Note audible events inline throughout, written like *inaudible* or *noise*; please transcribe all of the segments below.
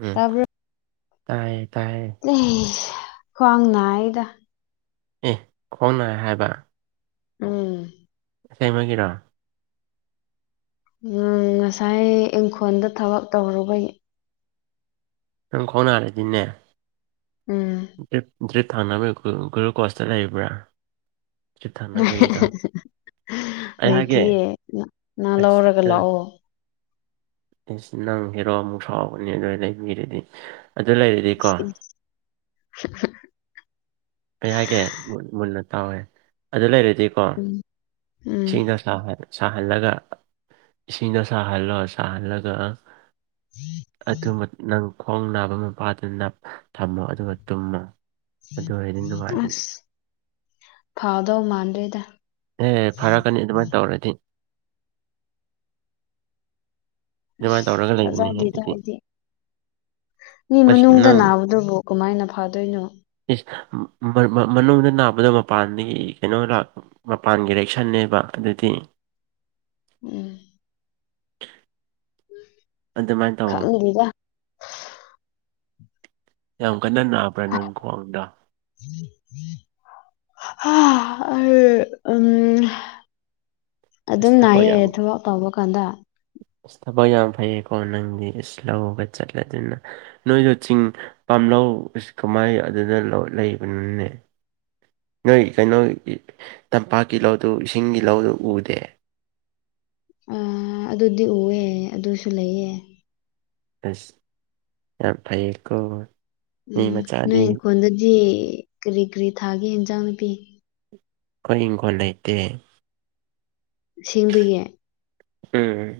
ꯎꯝ ꯇꯥꯏꯌꯦ ꯇꯥꯏꯌꯦ *unintelligible* ꯑꯦꯁ ꯈ꯭ꯋꯥꯡ ꯅꯥꯏꯗ ꯑꯦ ꯈꯣꯡꯅꯥꯏ ꯍꯥꯏꯕ ꯎꯝ ꯏꯇꯩꯃꯒꯤꯔꯣ ꯉꯁꯥꯏ ꯏꯪꯈꯣꯜꯗ ꯊꯕꯛ ꯇꯧꯔꯨꯕꯒꯤ ꯅꯪ ꯈꯋ꯭ꯥꯡ ꯅꯥꯔꯗꯤꯅꯦ *unintelligible* ꯎꯝ ꯗꯔꯤꯠ ꯊꯥꯅꯕ ꯒꯨꯔꯨꯀꯣꯁꯇꯣ ꯂꯩꯕ꯭ꯔꯥ ꯊꯛꯅꯕ ꯍꯤꯗꯥꯛ ꯂꯩꯇꯤꯌꯦ ꯅꯪ ꯑꯁ ꯂꯧꯔꯒ ꯂꯥꯛꯑꯣ ꯅꯪ ꯍꯦꯔꯣ ꯑꯃꯨꯛ ꯁꯥꯎꯒꯅꯦ ꯑꯗꯨ ꯂꯩꯕꯤꯔꯗꯤ ꯑꯗꯨ ꯂꯩꯔꯗꯤꯀꯣ *inaudible* ꯑꯩ ꯍꯥꯏꯒꯦ ꯃꯨꯟꯅ ꯇꯥꯎꯍꯦ ꯑꯗꯨ ꯂꯩꯔꯗꯤꯀꯣ ꯎꯝ ꯎꯝ ꯏꯁꯤꯡꯗ ꯁꯥꯍꯜꯂꯒ ꯏꯁꯤꯡꯗꯣ ꯁꯥꯍꯜꯂꯣ ꯁꯥꯍꯜꯂꯒ ꯑꯗꯨ ꯅꯪ ꯈꯣꯡ ꯅꯥꯕ ꯃꯄꯥꯗꯨꯅ ꯊꯝꯃꯣ ꯑꯗꯨꯒ ꯇꯨꯝꯃꯣ ꯑꯗꯨ ꯑꯣꯏꯔꯗꯤ ꯅꯨꯡꯉꯥꯏꯕꯅꯤ ꯑꯁ ꯐꯥꯗꯧ ꯃꯥꯟꯗꯦꯗ ꯑꯦ ꯐꯔꯛꯀꯅꯤ ꯑꯗꯨꯃꯥꯏꯅ ꯇꯧꯔꯗꯤ ꯑꯗꯨꯃꯥꯏꯅ ꯑꯁ ꯇꯧꯔꯒ ꯂꯩꯕꯅꯤ ꯊꯥꯖꯗꯦꯗ ꯑꯗꯨꯗꯤ ꯑꯩꯗꯤ ꯃꯤ ꯑꯁ ꯃꯅꯨꯡꯗ ꯅꯪ ꯅꯥꯕꯗꯨꯕꯨ ꯀꯃꯥꯏꯅ ꯐꯗꯣꯏꯅꯣ ꯏꯁ ꯃꯅꯨꯡꯗ ꯅꯥꯕꯗꯣ ꯃꯄꯥꯟꯗꯒꯤ ꯀꯩꯅꯣ ꯂꯥꯛ ꯃꯄꯥꯟꯒꯤ ꯔꯤꯑꯦꯛꯁꯟꯅꯦꯕ ꯑꯗꯨꯗꯤ ꯎꯝ ꯑꯗꯨꯃꯥꯏꯅ ꯇꯧꯑꯣ ꯈꯪꯗꯦꯗ ꯌꯥꯝ ꯀꯟꯅ ꯅꯥꯕ꯭ꯔꯥ ꯅꯪ ꯈ꯭ꯋꯥꯡꯗꯣ ꯎꯝ ꯎꯝ ꯍꯥ ꯑꯩ ꯎꯝ ꯑꯁ ꯑꯗꯨꯝ ꯊꯕꯛ ꯅꯥꯏꯌꯦ ꯌꯥꯝ ꯊꯕꯛ ꯇꯧꯕ ꯀꯥꯟꯗ ꯑꯁ ꯊꯕꯛ ꯌꯥꯝ ꯐꯩꯌꯦꯀꯣ ꯅꯪꯗꯤ ꯑꯁ ꯂꯧꯒ ꯆꯠꯂꯗꯅ ꯅꯣꯏꯗꯣ ꯆꯤꯡ ꯄꯥꯝꯂꯧ ꯀꯃꯥꯏ ꯑꯗꯨꯗ ꯂꯩꯕꯅꯣꯅꯦ ꯅꯣꯏ ꯀꯩꯅꯣꯒꯤ ꯇꯝꯄꯥꯛꯀꯤ ꯂꯧꯗꯨ ꯏꯁꯤꯡꯒꯤ ꯂꯧꯗꯨ ꯎꯗꯦ ꯎꯝ ꯑꯗꯨꯗꯤ ꯎꯏꯌꯦ ꯑꯗꯨꯁꯨ ꯂꯩꯌꯦ ꯑꯁ ꯌꯥꯝ ꯐꯩꯌꯦꯀꯣ ꯃꯤ ꯎꯝ ꯅꯣꯏ ꯃꯆꯥꯗꯤ ꯏꯪꯈꯣꯜꯗꯗꯤ ꯀꯔꯤ ꯀꯔꯤ ꯊꯥꯒꯦ ꯌꯦꯟꯖꯥꯡ ꯅꯥꯄꯤ ꯑꯩꯈꯣꯏ ꯏꯪꯈꯣꯜ ꯂꯩꯇꯦ ꯑꯁꯦꯡꯕꯒꯤ ꯎꯝ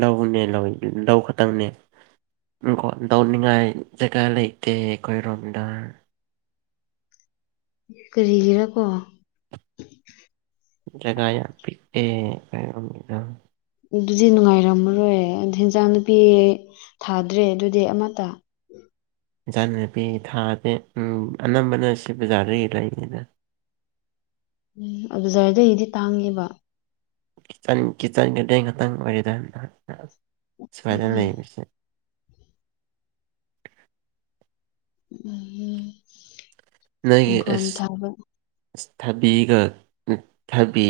ꯂꯧꯅꯦ ꯂꯧ ꯂꯧ ꯈꯛꯇꯪꯅꯦ ꯏꯪꯈꯣꯜ ꯇꯧꯅꯤꯡꯉꯥꯏ ꯖꯒꯥ ꯂꯩꯇꯦ ꯑꯩꯈꯣꯏꯔꯣꯝꯗ ꯀꯔꯤꯒꯤꯔꯥ ꯀꯣ ꯖꯒꯥ ꯌꯥꯝ ꯄꯤꯛꯑꯦ ꯑꯩꯈꯣꯢꯔꯣꯝꯗ ꯑꯗꯨꯗꯤ ꯅꯨꯡꯉꯥꯏꯔꯝꯃꯔꯣꯏ ꯑꯗꯨ ꯍꯦꯟꯖꯥꯡ ꯅꯨꯄꯤ ꯊꯥꯗ꯭ꯔꯦ ꯑꯗꯨꯗꯤ ꯑꯃꯇ ꯏꯟꯖꯥꯡ ꯅꯥꯄꯤ ꯊꯥꯗꯦ ꯎꯝ ꯑꯅꯝꯕꯅ ꯁꯤ ꯕꯖꯥꯔꯗꯒꯤ ꯂꯩꯕꯅꯤꯗ ꯎꯝ ꯕꯖꯥꯔꯗꯩꯗꯤ ꯇꯥꯡꯉꯦꯕ ꯆꯟ ꯀꯤꯠꯆꯟ ꯒꯥꯔꯗꯦꯟ ꯈꯛꯇꯪ ꯑꯣꯏꯔꯦꯗ ꯁꯨꯃꯥꯏꯅ ꯎꯝ ꯂꯩꯕꯁꯦ ꯎꯝ ꯅꯣꯏꯒꯤ ꯏꯪꯈꯣꯜ ꯑꯁ ꯊꯥꯕ ꯑꯁ ꯊꯥꯕꯤꯒ ꯊꯕꯤ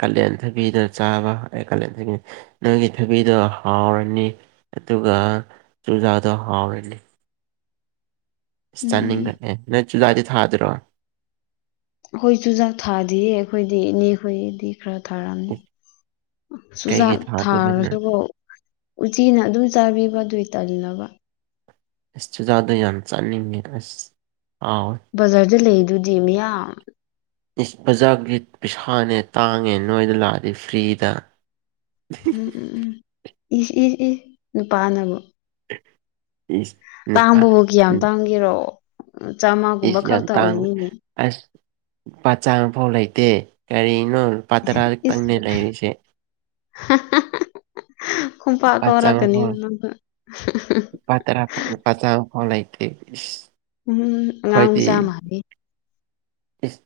ꯀꯥꯂꯦꯟ ꯊꯕꯤꯗꯨꯅ ꯆꯥꯕ ꯀꯥꯂꯦꯟ ꯊꯕꯤ ꯅꯪꯒꯤ ꯊꯕꯤꯗꯣ ꯍꯥꯎꯔꯅꯤ ꯑꯗꯨꯒ ꯆꯨꯖꯥꯗꯣ ꯍꯥꯎꯔꯅꯤ ꯏꯁ ꯎꯝ ꯎꯝ ꯆꯅꯤꯡꯔꯛꯑꯦ ꯅꯣꯏ ꯆꯨꯖꯗꯤ ꯊꯥꯗ꯭ꯔꯣ ꯍꯈꯣꯏ ꯆꯨꯖꯥꯛ ꯊꯥꯗꯤꯌꯦ ꯑꯩꯈꯣꯏꯗꯤ ꯏꯅꯦꯈꯣꯏ ꯒꯤꯗꯤ ꯈꯔ ꯊꯥꯔꯛꯑꯅꯤ ꯏꯁ ꯀꯩꯒꯤ ꯆꯨꯖꯥꯛ ꯊꯥꯗꯕꯅꯣ ꯊꯥꯔꯁꯨꯕ ꯎꯆꯤꯅ ꯑꯗꯨꯝ ꯆꯥꯕꯤꯕ ꯑꯗꯨꯏ ꯇꯜꯂꯕ ꯑꯁ ꯁꯨꯖꯥꯗ ꯌꯥꯝ ꯆꯥꯅꯤꯉꯦ ꯑꯁ ꯍꯥꯎꯋꯦ ꯕꯖꯥꯔꯗ ꯂꯩꯗꯨꯗꯤ ꯃꯤꯌꯥꯝ ꯏꯁ ꯕꯖꯥꯔꯒꯤ ꯄꯩꯁꯥꯅꯦ ꯇꯥꯡꯉꯦ ꯅꯣꯏꯗ ꯂꯥꯛꯑꯗꯤ ꯐ꯭ꯔꯤꯗ *inaudible* ꯎꯝ ꯎꯝ ꯎꯝ ꯏꯁꯁꯤ ꯏ ꯏꯁ ꯅꯨꯄꯥꯅꯕꯨ ꯏꯁ ꯅꯨꯄꯥ ꯇꯥꯡꯕꯕꯨ ꯀ꯭ꯌꯥꯝ ꯎꯝ ꯇꯥꯡꯒꯦꯔꯣ ꯆꯥꯃꯒꯨꯝꯕ ꯏꯁ ꯌꯥꯝ ꯈꯛꯇ ꯇꯥꯡ ꯑꯣꯏꯅꯤꯅꯦ ꯑꯁ ꯂꯨꯄꯥ ꯆꯥꯝꯐꯧ ꯂꯩꯇꯦ ꯀꯔꯤꯅꯣ꯫ ꯇꯔꯥ ꯏꯁ ꯈꯛꯇꯪꯅꯦ ꯂꯩꯔꯤꯁꯦ *unintelligible* ꯎꯝ ꯂꯨꯄꯥ ꯇꯔꯥ ꯄꯨꯔꯛꯎ ꯂꯨꯄꯥ ꯆꯥꯝꯐꯧ ꯂꯩꯇꯦ ꯏꯁ꯫ ꯎꯝ ꯑꯥꯉꯥꯡ ꯑꯩꯈꯣꯏꯗꯤ ꯃꯆ ꯃꯜꯂꯦ ꯏꯁ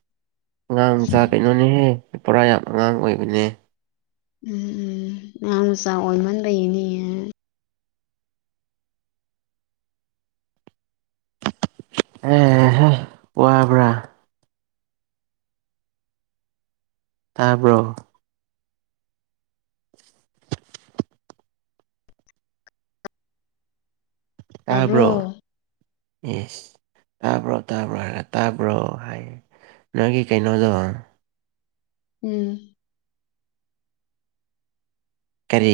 ꯑꯉꯥꯡꯖ ꯀꯩꯅꯣꯅꯦꯍꯦ ꯄꯨꯔꯥ ꯌꯥꯝ ꯑꯉꯥꯡ ꯑꯣꯏꯕꯅꯦ ꯎꯝ ꯎꯝ ꯑꯉꯥꯡ ꯃꯆꯥ ꯑꯣꯏꯃꯟꯕꯅꯤꯌꯦ *inaudible* ꯎꯝ ꯍꯣ ꯋꯥꯕ꯭ꯔ ꯇꯥꯕ꯭ꯔꯣ ꯇꯥꯕ꯭ꯔꯣ ꯌꯦꯁ ꯇꯥꯕ꯭ꯔꯣ ꯇꯥꯕ꯭ꯔꯣ ꯍꯥꯏꯔꯒ ꯇꯥꯕ꯭ꯔꯣ ꯍꯥꯏꯌꯦ ꯅꯪꯒꯤ ꯀꯩꯅꯣꯗꯣ ꯎꯝ ꯀꯔꯤ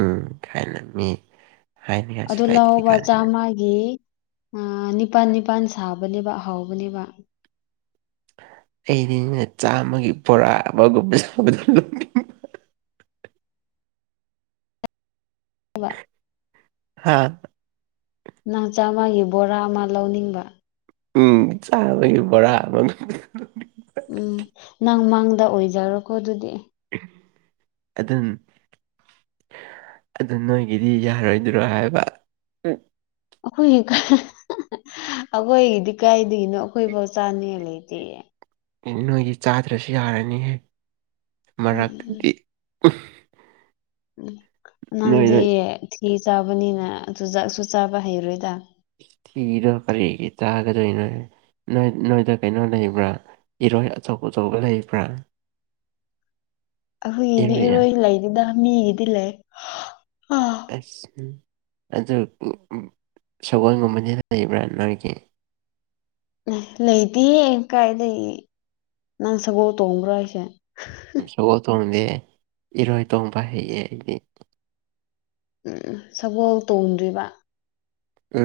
ꯎꯝ ꯍꯥꯏꯅ ꯃꯤ ꯍꯥꯏꯅꯤꯡꯉꯥꯏꯁꯨ ꯂꯩꯇ꯭ꯔꯤ ꯀꯥꯟꯁꯤꯗ ꯏ ꯑ ꯅꯤꯄꯥꯟ ꯅꯤꯄꯥꯟ ꯁꯥꯕꯅꯦꯕ ꯍꯧꯕꯅꯦꯕ꯫ ꯑꯩꯗꯤꯅ ꯆꯥꯝꯃꯒꯤ ꯕꯣꯔꯥ ꯑꯃꯒꯨꯝ 'inaudible' *inaudible* ꯍꯥꯥ ꯅꯪ ꯆꯥꯝꯃꯒꯤ ꯕꯣꯔꯥ ꯑꯃ ꯂꯧꯅꯤꯡꯕ ꯎꯝ ꯆꯥꯕꯒꯤ ꯕꯔ ꯍꯥꯏꯕ ꯎꯝ ꯅꯪ ꯃꯪꯡꯗ ꯑꯣꯏꯖꯔꯣꯀꯣ ꯑꯗꯨꯗꯤ ꯑꯗꯨꯟ ꯑꯗꯨ ꯅꯣꯏꯒꯤꯗꯤ ꯌꯥꯔꯣꯏꯗ꯭ꯔꯣ ꯍꯥꯏꯕ ꯑꯩꯈꯣꯏꯒꯤ ꯑꯩꯈꯣꯏꯒꯤꯗꯤ ꯀꯥꯏꯗꯒꯤꯅꯣ ꯑꯩꯈꯣꯏꯐꯧ ꯆꯥꯅꯤꯉꯥꯏ ꯂꯩꯇꯦ ꯅꯣꯏꯗꯤ ꯆꯥꯗ꯭ꯔꯁꯨ ꯌꯥꯔꯅꯤꯍꯦ ꯎꯝ ꯎꯝ ꯃꯔꯛꯇꯗꯤ ꯑꯝ ꯎꯝ ꯅꯪꯗꯤ ꯅꯣꯏꯗ ꯊꯤ ꯆꯥꯕꯅꯤꯅ ꯆꯨꯖꯥꯛꯁꯨ ꯆꯥꯕ ꯍꯩꯔꯣꯏꯗ ꯏꯅꯣ ꯀꯔꯤꯒꯤ ꯆꯒꯗꯣꯏꯅꯣ ꯅꯣꯏ ꯅꯣꯏꯗ ꯀꯩꯅꯣ ꯂꯩꯕ꯭ꯔꯥ ꯏꯔꯣꯏ ꯑꯆꯧ ꯑꯆꯧꯕ ꯂꯩꯕ꯭ꯔꯥ꯫ *inaudible* ꯑꯍꯣꯏꯒꯤꯗꯤ ꯏꯔꯣꯏꯌꯦ ꯏꯔꯣꯏ ꯂꯩꯗꯦꯗ ꯃꯤꯒꯤꯗꯤ ꯂꯩ꯫ ꯑꯁ ꯎ ꯑꯗꯨ ꯁꯒꯣꯜꯒꯨꯝꯕꯅꯤꯅ ꯂꯩꯕ꯭ꯔꯥ ꯅꯪꯡꯒꯤ ꯑꯦ ꯂꯩꯇꯦꯍꯦ ꯀꯥꯏ ꯂꯩ ꯅꯪ ꯁꯒꯣꯜ ꯇꯣꯡꯕ꯭ꯔꯣ ꯍꯥꯏꯁꯦ ꯁꯒꯣꯜ ꯊꯣꯡꯗꯦ ꯏꯔꯣꯏ ꯇꯣꯡꯕ ꯍꯩꯌꯦ ꯑꯩꯗꯤ ꯎꯝ ꯁꯒꯣꯜ ꯇꯣꯡꯗ꯭ꯔꯤꯕ꯫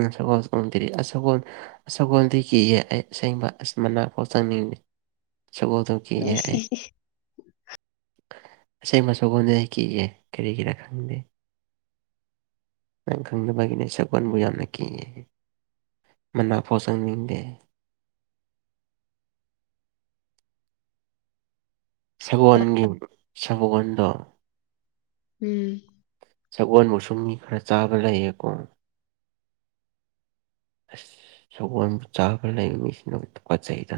ꯎ ꯁꯒꯣꯜ ꯁꯨ ꯎꯟꯗꯔꯤ ꯑꯁ ꯁꯒꯣꯅ ꯁꯒꯣꯜꯗꯤ ꯀꯤꯌꯦ ꯑꯩ ꯑꯁꯦꯡꯕ ꯑꯁ ꯃꯅꯥꯛ ꯐꯥꯎ ꯆꯪꯅꯤꯡꯕꯗꯦ ꯁꯒꯣꯜ ꯏꯁ ꯏꯁ ꯏꯁ *unintelligible* ꯑꯁꯦꯡꯕ ꯁꯒꯣꯟꯗꯤ ꯀꯤꯖꯥꯏ ꯀꯔꯤꯒꯤꯔꯥ ꯈꯪꯗꯦ ꯅꯪ ꯈꯪꯅꯕꯦꯅꯦ ꯁꯛꯒꯅꯕꯨꯌꯝ ꯀꯤꯌꯦ ꯃꯅꯥꯛ ꯄꯣ ꯁꯪꯅꯤꯡꯗꯦ ꯁꯒꯣꯜꯒꯤ ꯁꯒꯣꯜꯗꯣ ꯎꯝ ꯁꯒꯣꯜ ꯕꯨꯁꯨ ꯃꯤ ꯈꯔ ꯆꯥꯕ ꯂꯩꯌꯦꯀꯣ꯫ ꯑꯁ ꯁꯒꯣꯜ ꯃꯆꯥ ꯈꯔ ꯂꯩꯕ ꯃꯤꯁꯤꯅꯕꯨ ꯇꯨꯒꯠꯆꯩꯗ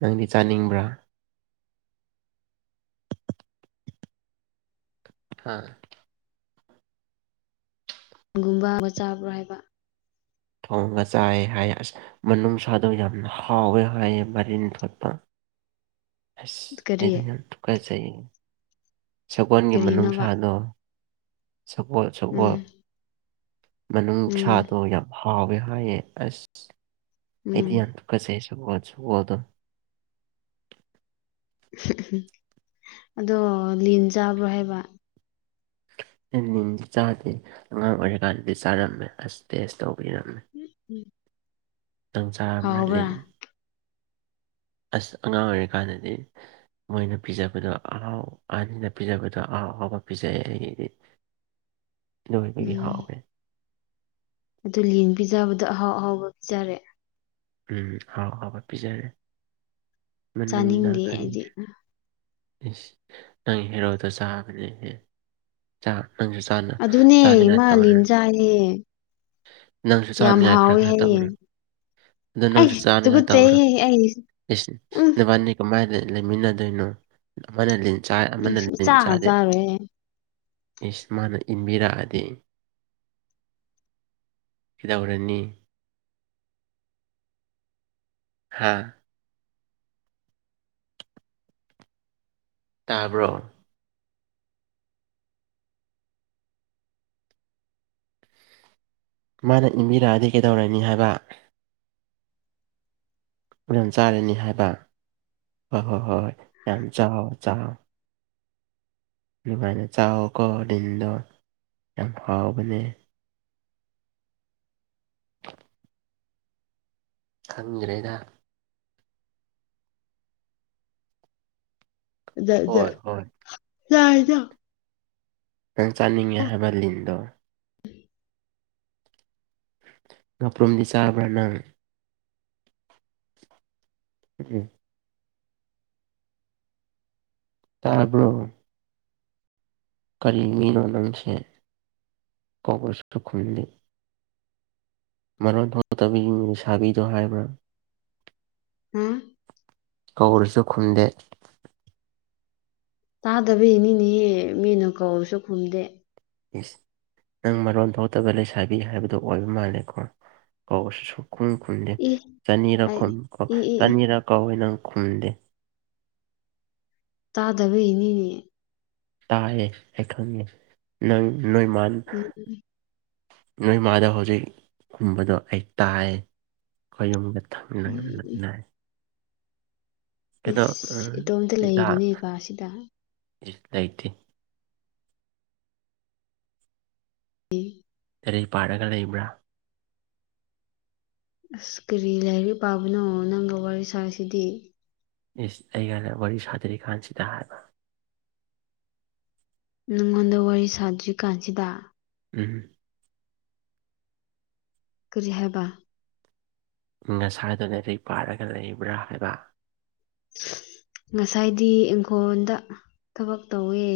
ꯅꯪꯗꯤ ꯆꯥꯅꯤꯡꯕ꯭ꯔꯥ ꯍꯥ ꯒꯨꯝꯕ ꯆꯥꯕ꯭ꯔꯣ ꯍꯥꯏꯕ ꯊꯣꯡꯉꯥꯒ ꯆꯥꯏ ꯍꯥꯏ ꯑꯁ ꯃꯅꯨꯡ ꯁꯥꯥꯗꯣ ꯌꯥꯝꯅ ꯍꯥꯎꯌꯦ ꯍꯥꯏꯌꯦ ꯃꯔꯤꯟ ꯊꯣꯠꯄ ꯑꯁ ꯀꯔꯤ ꯑꯩꯗꯤ ꯌꯥꯝ ꯇꯨꯒꯨꯠꯆꯩꯌꯦ ꯁꯒꯣꯟꯒꯤ ꯀꯔꯤꯅꯣꯕ ꯃꯅꯨꯡꯁꯥꯗꯣ꯫ ꯁꯒꯣꯜ ꯁꯒꯣꯜ ꯎꯝ ꯎꯝ ꯃꯅꯨꯡꯁꯗꯣ ꯌꯥꯝ ꯍꯥꯎꯏ ꯍꯥꯏꯌꯦ ꯑꯁ ꯎꯝ ꯑꯩꯗꯤ ꯌꯥꯝ ꯊꯨꯀꯠꯆꯩ ꯁꯒꯣꯜ ꯁꯒꯣꯜ ꯑꯗꯣ ꯑꯗꯣ ꯂꯤꯟ ꯆꯥꯕ꯭ꯔꯣ ꯍꯥꯏꯕ ꯑꯩ ꯂꯤꯟꯗꯤ ꯆꯥꯗꯦ ꯑꯉꯥꯡ ꯑꯣꯏꯔꯤꯀꯥꯟꯗꯤ ꯆꯥꯔꯝꯃꯦ ꯑꯁ ꯇꯦꯁ ꯇꯧꯕꯒꯤꯔꯝꯃꯦ꯫ ꯎꯝ ꯎꯝ꯫ ꯅꯪ ꯆꯥꯔꯕ꯭ꯔꯥ ꯂꯤꯟ ꯍꯥꯎꯕ꯭ꯔꯥ ꯑꯁ ꯑꯉꯥꯡ ꯑꯣꯏꯔꯤꯀꯥꯟꯗꯗꯤ꯫ ꯃꯣꯏꯅ ꯄꯤꯖꯕꯗꯣ ꯑꯍꯥꯎ ꯑꯅꯤꯅ ꯄꯤꯖꯕꯗꯣ ꯑꯍꯥꯎ ꯑꯥꯎꯕ ꯄꯤꯖꯩ ꯑꯩꯒꯤꯗꯤ ꯂꯣꯏꯕꯒꯤ ꯎꯝ ꯍꯥꯎꯋꯦ ꯑꯗꯨ ꯂꯤꯟ ꯄꯤꯖꯕꯗꯣ ꯑꯍꯥꯎ ꯑꯍꯥꯎꯕ ꯄꯤꯖꯔꯦ ꯎꯝ ꯍꯥꯎ ꯍꯥꯎꯕ ꯄꯤꯖꯔꯦ ꯃꯅꯨꯡꯗ ꯆꯥꯅꯤꯡꯗꯦ ꯈꯔꯤ ꯑꯩꯗꯤ ꯅꯪ ꯍꯦꯔꯣꯗ ꯆꯥꯕꯅꯦꯍꯦ ꯅꯪꯁꯨ ꯆꯥꯟꯅꯩ ꯑꯗꯨꯅꯦ ꯃꯥ ꯂꯤꯟ ꯆꯥꯏꯌꯦ꯫ ꯅꯪꯁꯨ ꯌꯥꯝ ꯆꯥꯟꯅ ꯌꯥꯏ ꯈꯔ ꯍꯥꯎꯋꯦ ꯈꯔ ꯍꯥꯏꯌꯦ ꯇꯧꯔ ꯑꯗꯨ ꯑꯩ ꯅꯪꯁꯨ ꯆꯥꯅꯤꯡꯉꯥꯏ ꯇꯧꯈ꯭ꯔꯣ ꯇꯨꯒꯠꯆꯩꯍꯦ ꯑꯩ ꯎꯝ ꯅꯕꯥꯅꯤ ꯀꯃꯥꯏꯅ ꯂꯩꯃꯤꯟꯅꯗꯣꯏꯅꯣ ꯑꯃꯅ ꯂꯤꯟ ꯆꯥꯏ ꯑꯃꯅ ꯂꯤꯟ ꯁꯨꯡꯆꯥ ꯆꯥꯗꯦ ꯆꯥꯔꯣꯏꯍꯦ ꯏꯁ ꯃꯥꯅ ꯏꯟꯕꯤꯔꯛꯑꯗꯤ꯫ ꯍꯤꯗꯧꯔꯅꯤ ꯍꯥꯥ ꯇꯥꯕ꯭ꯔꯣ ꯃꯥꯅ ꯏꯟꯕꯤꯔꯛꯑꯗꯤ ꯀꯩꯗꯧꯔꯅꯤ ꯍꯥꯏꯕ꯫ ꯍꯨꯔꯦꯟ ꯆꯥꯔꯅꯤ ꯍꯥꯏꯕ ꯍꯣ-ꯍꯣꯏ-ꯍꯣꯏ ꯌꯥꯝ ꯆꯥꯎ ꯆꯥꯎ꯫ ꯑꯗꯨꯃꯥꯏꯅ ꯆꯥꯎꯀꯣ ꯂꯤꯟꯗꯣ ꯌꯥꯝ ꯍꯥꯎꯕꯅꯦ ꯈꯪꯗ꯭ꯔꯦꯗ ꯑꯗꯦ ꯗꯦ ꯍꯣꯏ ꯍꯣꯏ ꯂꯥꯏꯗ꯫ ꯅꯪ ꯆꯥꯅꯤꯡꯉꯦ ꯍꯥꯏꯕ ꯂꯤꯟꯗꯣ ꯉꯥꯄ꯭ꯔꯨꯝꯗꯤ ꯆꯥꯕ꯭ꯔꯥ ꯅꯪ ꯎ ꯇꯥꯔꯕ꯭ꯔꯣ ꯀꯔꯤ ꯃꯤꯅꯣ ꯅꯪꯁꯦ ꯀꯥꯎꯕꯁꯨ ꯈꯨꯝꯗꯦ ꯃꯔꯣꯟ ꯊꯣꯛꯂꯇꯕꯤ ꯂꯩꯁꯥꯕꯤꯗꯣ ꯍꯥꯏꯕ꯭ꯔꯥ ꯍꯥꯝ ꯀꯧꯔꯁꯨ ꯈꯨꯝꯗꯦ꯫ ꯇꯥꯗꯕꯩꯅꯤꯅꯦꯍꯦ ꯃꯤꯅ ꯀꯧꯔꯁꯨ ꯈꯨꯝꯗꯦ ꯌꯦꯁ ꯅꯪ ꯃꯔꯣꯟ ꯊꯣꯛꯇꯕ ꯂꯩꯁꯥꯕꯤ ꯍꯥꯏꯕꯗꯣ ꯑꯣꯟꯕ ꯃꯥꯜꯂꯦꯀꯣ ꯀꯧꯕꯁꯨꯁꯨ ꯈꯨꯝ ꯈꯨꯝꯗꯦ ꯏ ꯆꯅꯤꯔꯛ ꯑꯩ ꯈꯨꯝ ꯑꯣ ꯏ ꯏ ꯏ ꯆꯅꯤꯔꯛ ꯀꯧꯋꯦ ꯅꯪ ꯈꯨꯝꯗꯦ꯫ ꯇꯥꯗꯕ ꯏꯅꯦ ꯇꯥꯏꯌꯦ ꯑꯩ ꯈꯪꯉꯦ ꯅꯪ ꯅꯣꯏꯃꯥꯟ꯫ ꯎꯝ ꯎꯝ ꯅꯣꯏ ꯃꯥꯅ ꯍꯧꯖꯤꯛ ꯈꯨꯝꯕꯗꯣ ꯑꯩ ꯇꯥꯏ ꯑꯩꯈꯣꯏ ꯌꯨꯝꯗ ꯎꯝ ꯊꯝ *unintelligible* ꯏꯁ ꯎꯝ ꯏꯇꯣꯝꯇ ꯁꯤꯗ ꯂꯩꯔꯤꯅꯦꯀꯥꯁꯤꯗ ꯂꯩꯇꯦ *inaudible* ꯂꯔꯤꯛ ꯄꯥꯔꯒ ꯂꯩꯕ꯭ꯔꯥ ꯑꯁ ꯀꯔꯤ ꯂꯥꯏꯔꯤꯛ ꯄꯥꯕꯅꯣ ꯅꯪꯒ ꯋꯥꯔꯤ ꯁꯥꯏꯁꯤꯗꯤ ꯏꯁ ꯑꯩꯒꯅ ꯋꯥꯔꯤ ꯁꯥꯗ꯭ꯔꯤ ꯀꯥꯟꯁꯤꯗ ꯍꯥꯏꯕ ꯅꯪꯉꯣꯟꯗ ꯋꯥꯔꯤ ꯁꯥꯗ꯭ꯔꯤꯀꯥꯟꯁꯤꯗ ꯎꯝꯝ꯫ ꯀꯔꯤ ꯍꯥꯏꯕ꯫ ꯉꯁꯥꯏꯗꯨ ꯂꯥꯏꯔꯤꯛ ꯄꯥꯔꯒ ꯂꯩꯕ꯭ꯔꯥ ꯍꯥꯏꯕ꯫ ꯉꯁꯥꯏꯗꯤ ꯏꯪꯈꯣꯜꯗ ꯊꯕꯛ ꯇꯧꯋꯦ꯫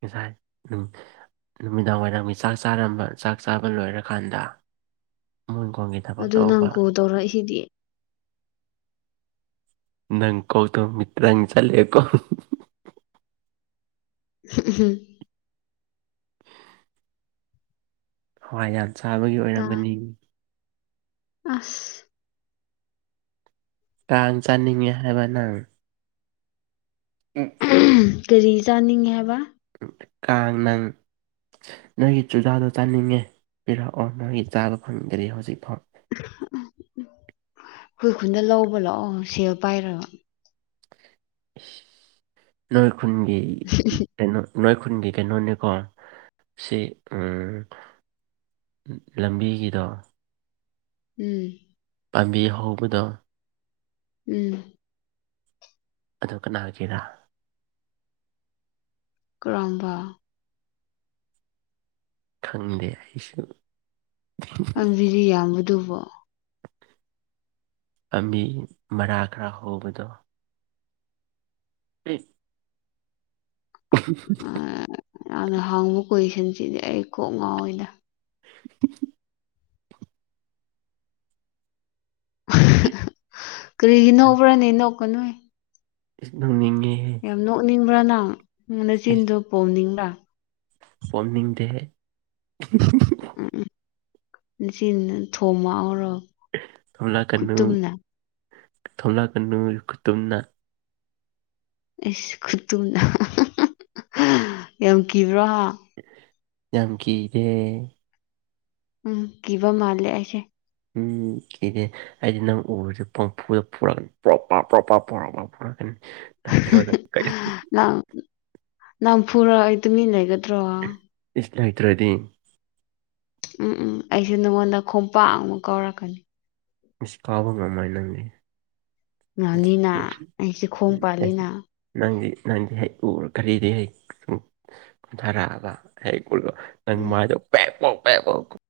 ꯉꯁꯥꯏ ꯎꯝ ꯅꯨꯃꯤꯗꯥꯡ ꯋꯥꯏꯔꯝꯒꯤ ꯆꯥꯛ ꯆꯥꯔꯝꯕ ꯆꯥꯛ ꯆꯥꯕ ꯂꯣꯏꯔꯀꯥꯟꯗ ꯃꯣꯏꯈꯣꯡꯒꯤ ꯊꯕꯛ ꯑꯗꯨ ꯇꯧꯕ ꯅꯪ ꯀꯣꯜ ꯇꯧꯔꯛꯏꯁꯤꯗꯤ ꯅꯪ ꯀꯣꯜ ꯇꯧ ꯃꯤ ꯇ꯭ꯔꯪ ꯆꯠꯂꯦꯀꯣ *unintelligible* ꯎꯝ ꯍꯋꯥꯏ ꯌꯥꯝ ꯆꯥꯕꯒꯤ ꯑꯣꯏꯔꯝꯒꯅꯤ ꯑꯁ ꯀꯥꯡ ꯆꯥꯅꯤꯡꯉꯦ ꯍꯥꯏꯕ ꯅꯪ ꯎꯝ ꯀꯔꯤ ꯆꯥꯅꯤꯡꯉꯦ ꯍꯥꯏꯕ ꯀꯥꯡ ꯅꯪ ꯅꯣꯏꯒꯤ ꯆꯨꯖꯥꯗꯣ ꯆꯥꯅꯤꯡꯉꯦ ꯄꯤꯔꯛꯑꯣ ꯅꯣꯏꯒꯤ ꯆꯥꯗꯣ ꯐꯪꯗꯔꯤ ꯍꯧꯖꯤꯛꯐꯥꯎ ꯑꯩꯈꯣꯏ ꯈꯨꯟꯗ ꯂꯧꯕ ꯂꯥꯛꯑꯣ ꯁꯦꯜ ꯄꯥꯏꯔꯕ ꯅꯣꯏ ꯈꯨꯟꯒꯤ *unintelligible* ꯀꯩꯅꯣ ꯅꯣꯏꯈꯨꯟꯒꯤ ꯀꯩꯅꯣꯅꯤꯀꯣ ꯁꯤ ꯂꯝꯕꯤꯒꯤꯗꯣ ꯎꯝ ꯄꯥꯝꯕꯤ ꯍꯧꯕꯗꯣ ꯎꯝ꯫ ꯑꯗꯣ ꯀꯅꯥꯒꯤꯔꯥ ꯀꯔꯝꯕ꯫ ꯈꯪꯗꯦ ꯑꯩꯁꯨ ꯕꯤꯔꯤꯌꯥꯝꯕꯗꯨꯕꯣ ꯂꯝꯕꯤ ꯃꯔꯥ ꯈꯔ ꯍꯧꯕꯗꯣ *unintelligible* ꯎ *inaudible* ꯅꯪꯅ ꯍꯪꯕ ꯀꯣꯏꯁꯟꯁꯤꯗꯤ ꯑꯩ ꯀꯣꯛ ꯉꯥꯎꯏꯗ꯫ *unintelligible* ꯀꯔꯤꯒꯤ ꯅꯧꯕ꯭ꯔꯅꯦ ꯅꯣꯛꯀꯅꯨ ꯅꯣꯛꯅꯤꯡꯉꯦ ꯌꯥꯝ ꯅꯣꯛꯅꯤꯡꯕ꯭ꯔꯥ ꯅꯪꯪ ꯅꯆꯤꯟꯗꯨ ꯄꯣꯝꯅꯤꯡꯕ꯭ꯔꯥ꯫ ꯐꯣꯟꯅꯤꯡꯡꯗꯦꯍꯦ ꯎꯝ ꯎꯝ ꯅꯆꯤꯟꯗꯨꯗ ꯊꯣꯝꯃꯛꯎꯔꯣ꯫ ꯊꯣꯝꯂꯛꯀꯅꯨ ꯊꯣꯝꯂꯛꯀꯅꯨ ꯈꯨꯇꯨꯝꯅ ꯑꯩꯁ ꯈꯨꯠꯇꯨꯝꯅ ꯌꯥꯝ ꯀꯤꯕ꯭ꯔꯣ ꯍꯥ ꯌꯥꯝ ꯀꯤꯗꯦ ꯎꯝ ꯀꯤꯕ ꯃꯥꯜꯂꯦ ꯑꯩꯁꯦ ꯎꯝ ꯀꯤꯗꯦ ꯑꯩꯗꯤ ꯅꯪ ꯎꯔꯨꯁꯤ ꯄꯪꯐꯨꯗ ꯐꯨꯔꯛꯀꯅꯤ ꯄ꯭ꯔꯣꯞ ꯄ ꯄ꯭ꯔꯣꯞ ꯄ ꯄꯨꯣꯔꯛꯄ ꯐꯨꯔꯛꯀꯅꯤ ꯅꯪ ꯍꯦꯔꯣꯗꯣ ꯅꯪ ꯅꯪ ꯐꯨꯔ ꯑꯩ ꯇꯨꯃꯤꯟ ꯂꯩꯒꯗ꯭ꯔꯣ ꯏꯁ ꯂꯩꯇ꯭ꯔꯗꯤ ꯎꯝ ꯎꯝ ꯑꯩꯁꯨ ꯅꯉꯣꯟꯗ ꯈꯣꯡꯄꯥꯛ ꯑꯃꯨꯛ ꯀꯥꯎꯔꯛꯀꯅꯤ ꯏꯁ ꯀꯥꯎꯕ ꯉꯝꯃꯣꯏ ꯅꯪꯗꯤ ꯉꯥꯅꯤꯅ ꯑꯩꯁꯦ ꯈꯣꯡ ꯄꯥꯜꯂꯤꯅ ꯅꯪꯗꯤ ꯅꯪꯗꯤ ꯍꯩ ꯎꯔ ꯀꯔꯤꯔꯦ ꯍꯩ *unintelligible* ꯅꯪ ꯎꯝ ꯃꯥꯥꯏꯗꯣ ꯄꯦꯛ ꯄꯣꯛ ꯄꯦꯛ ꯄꯣꯛ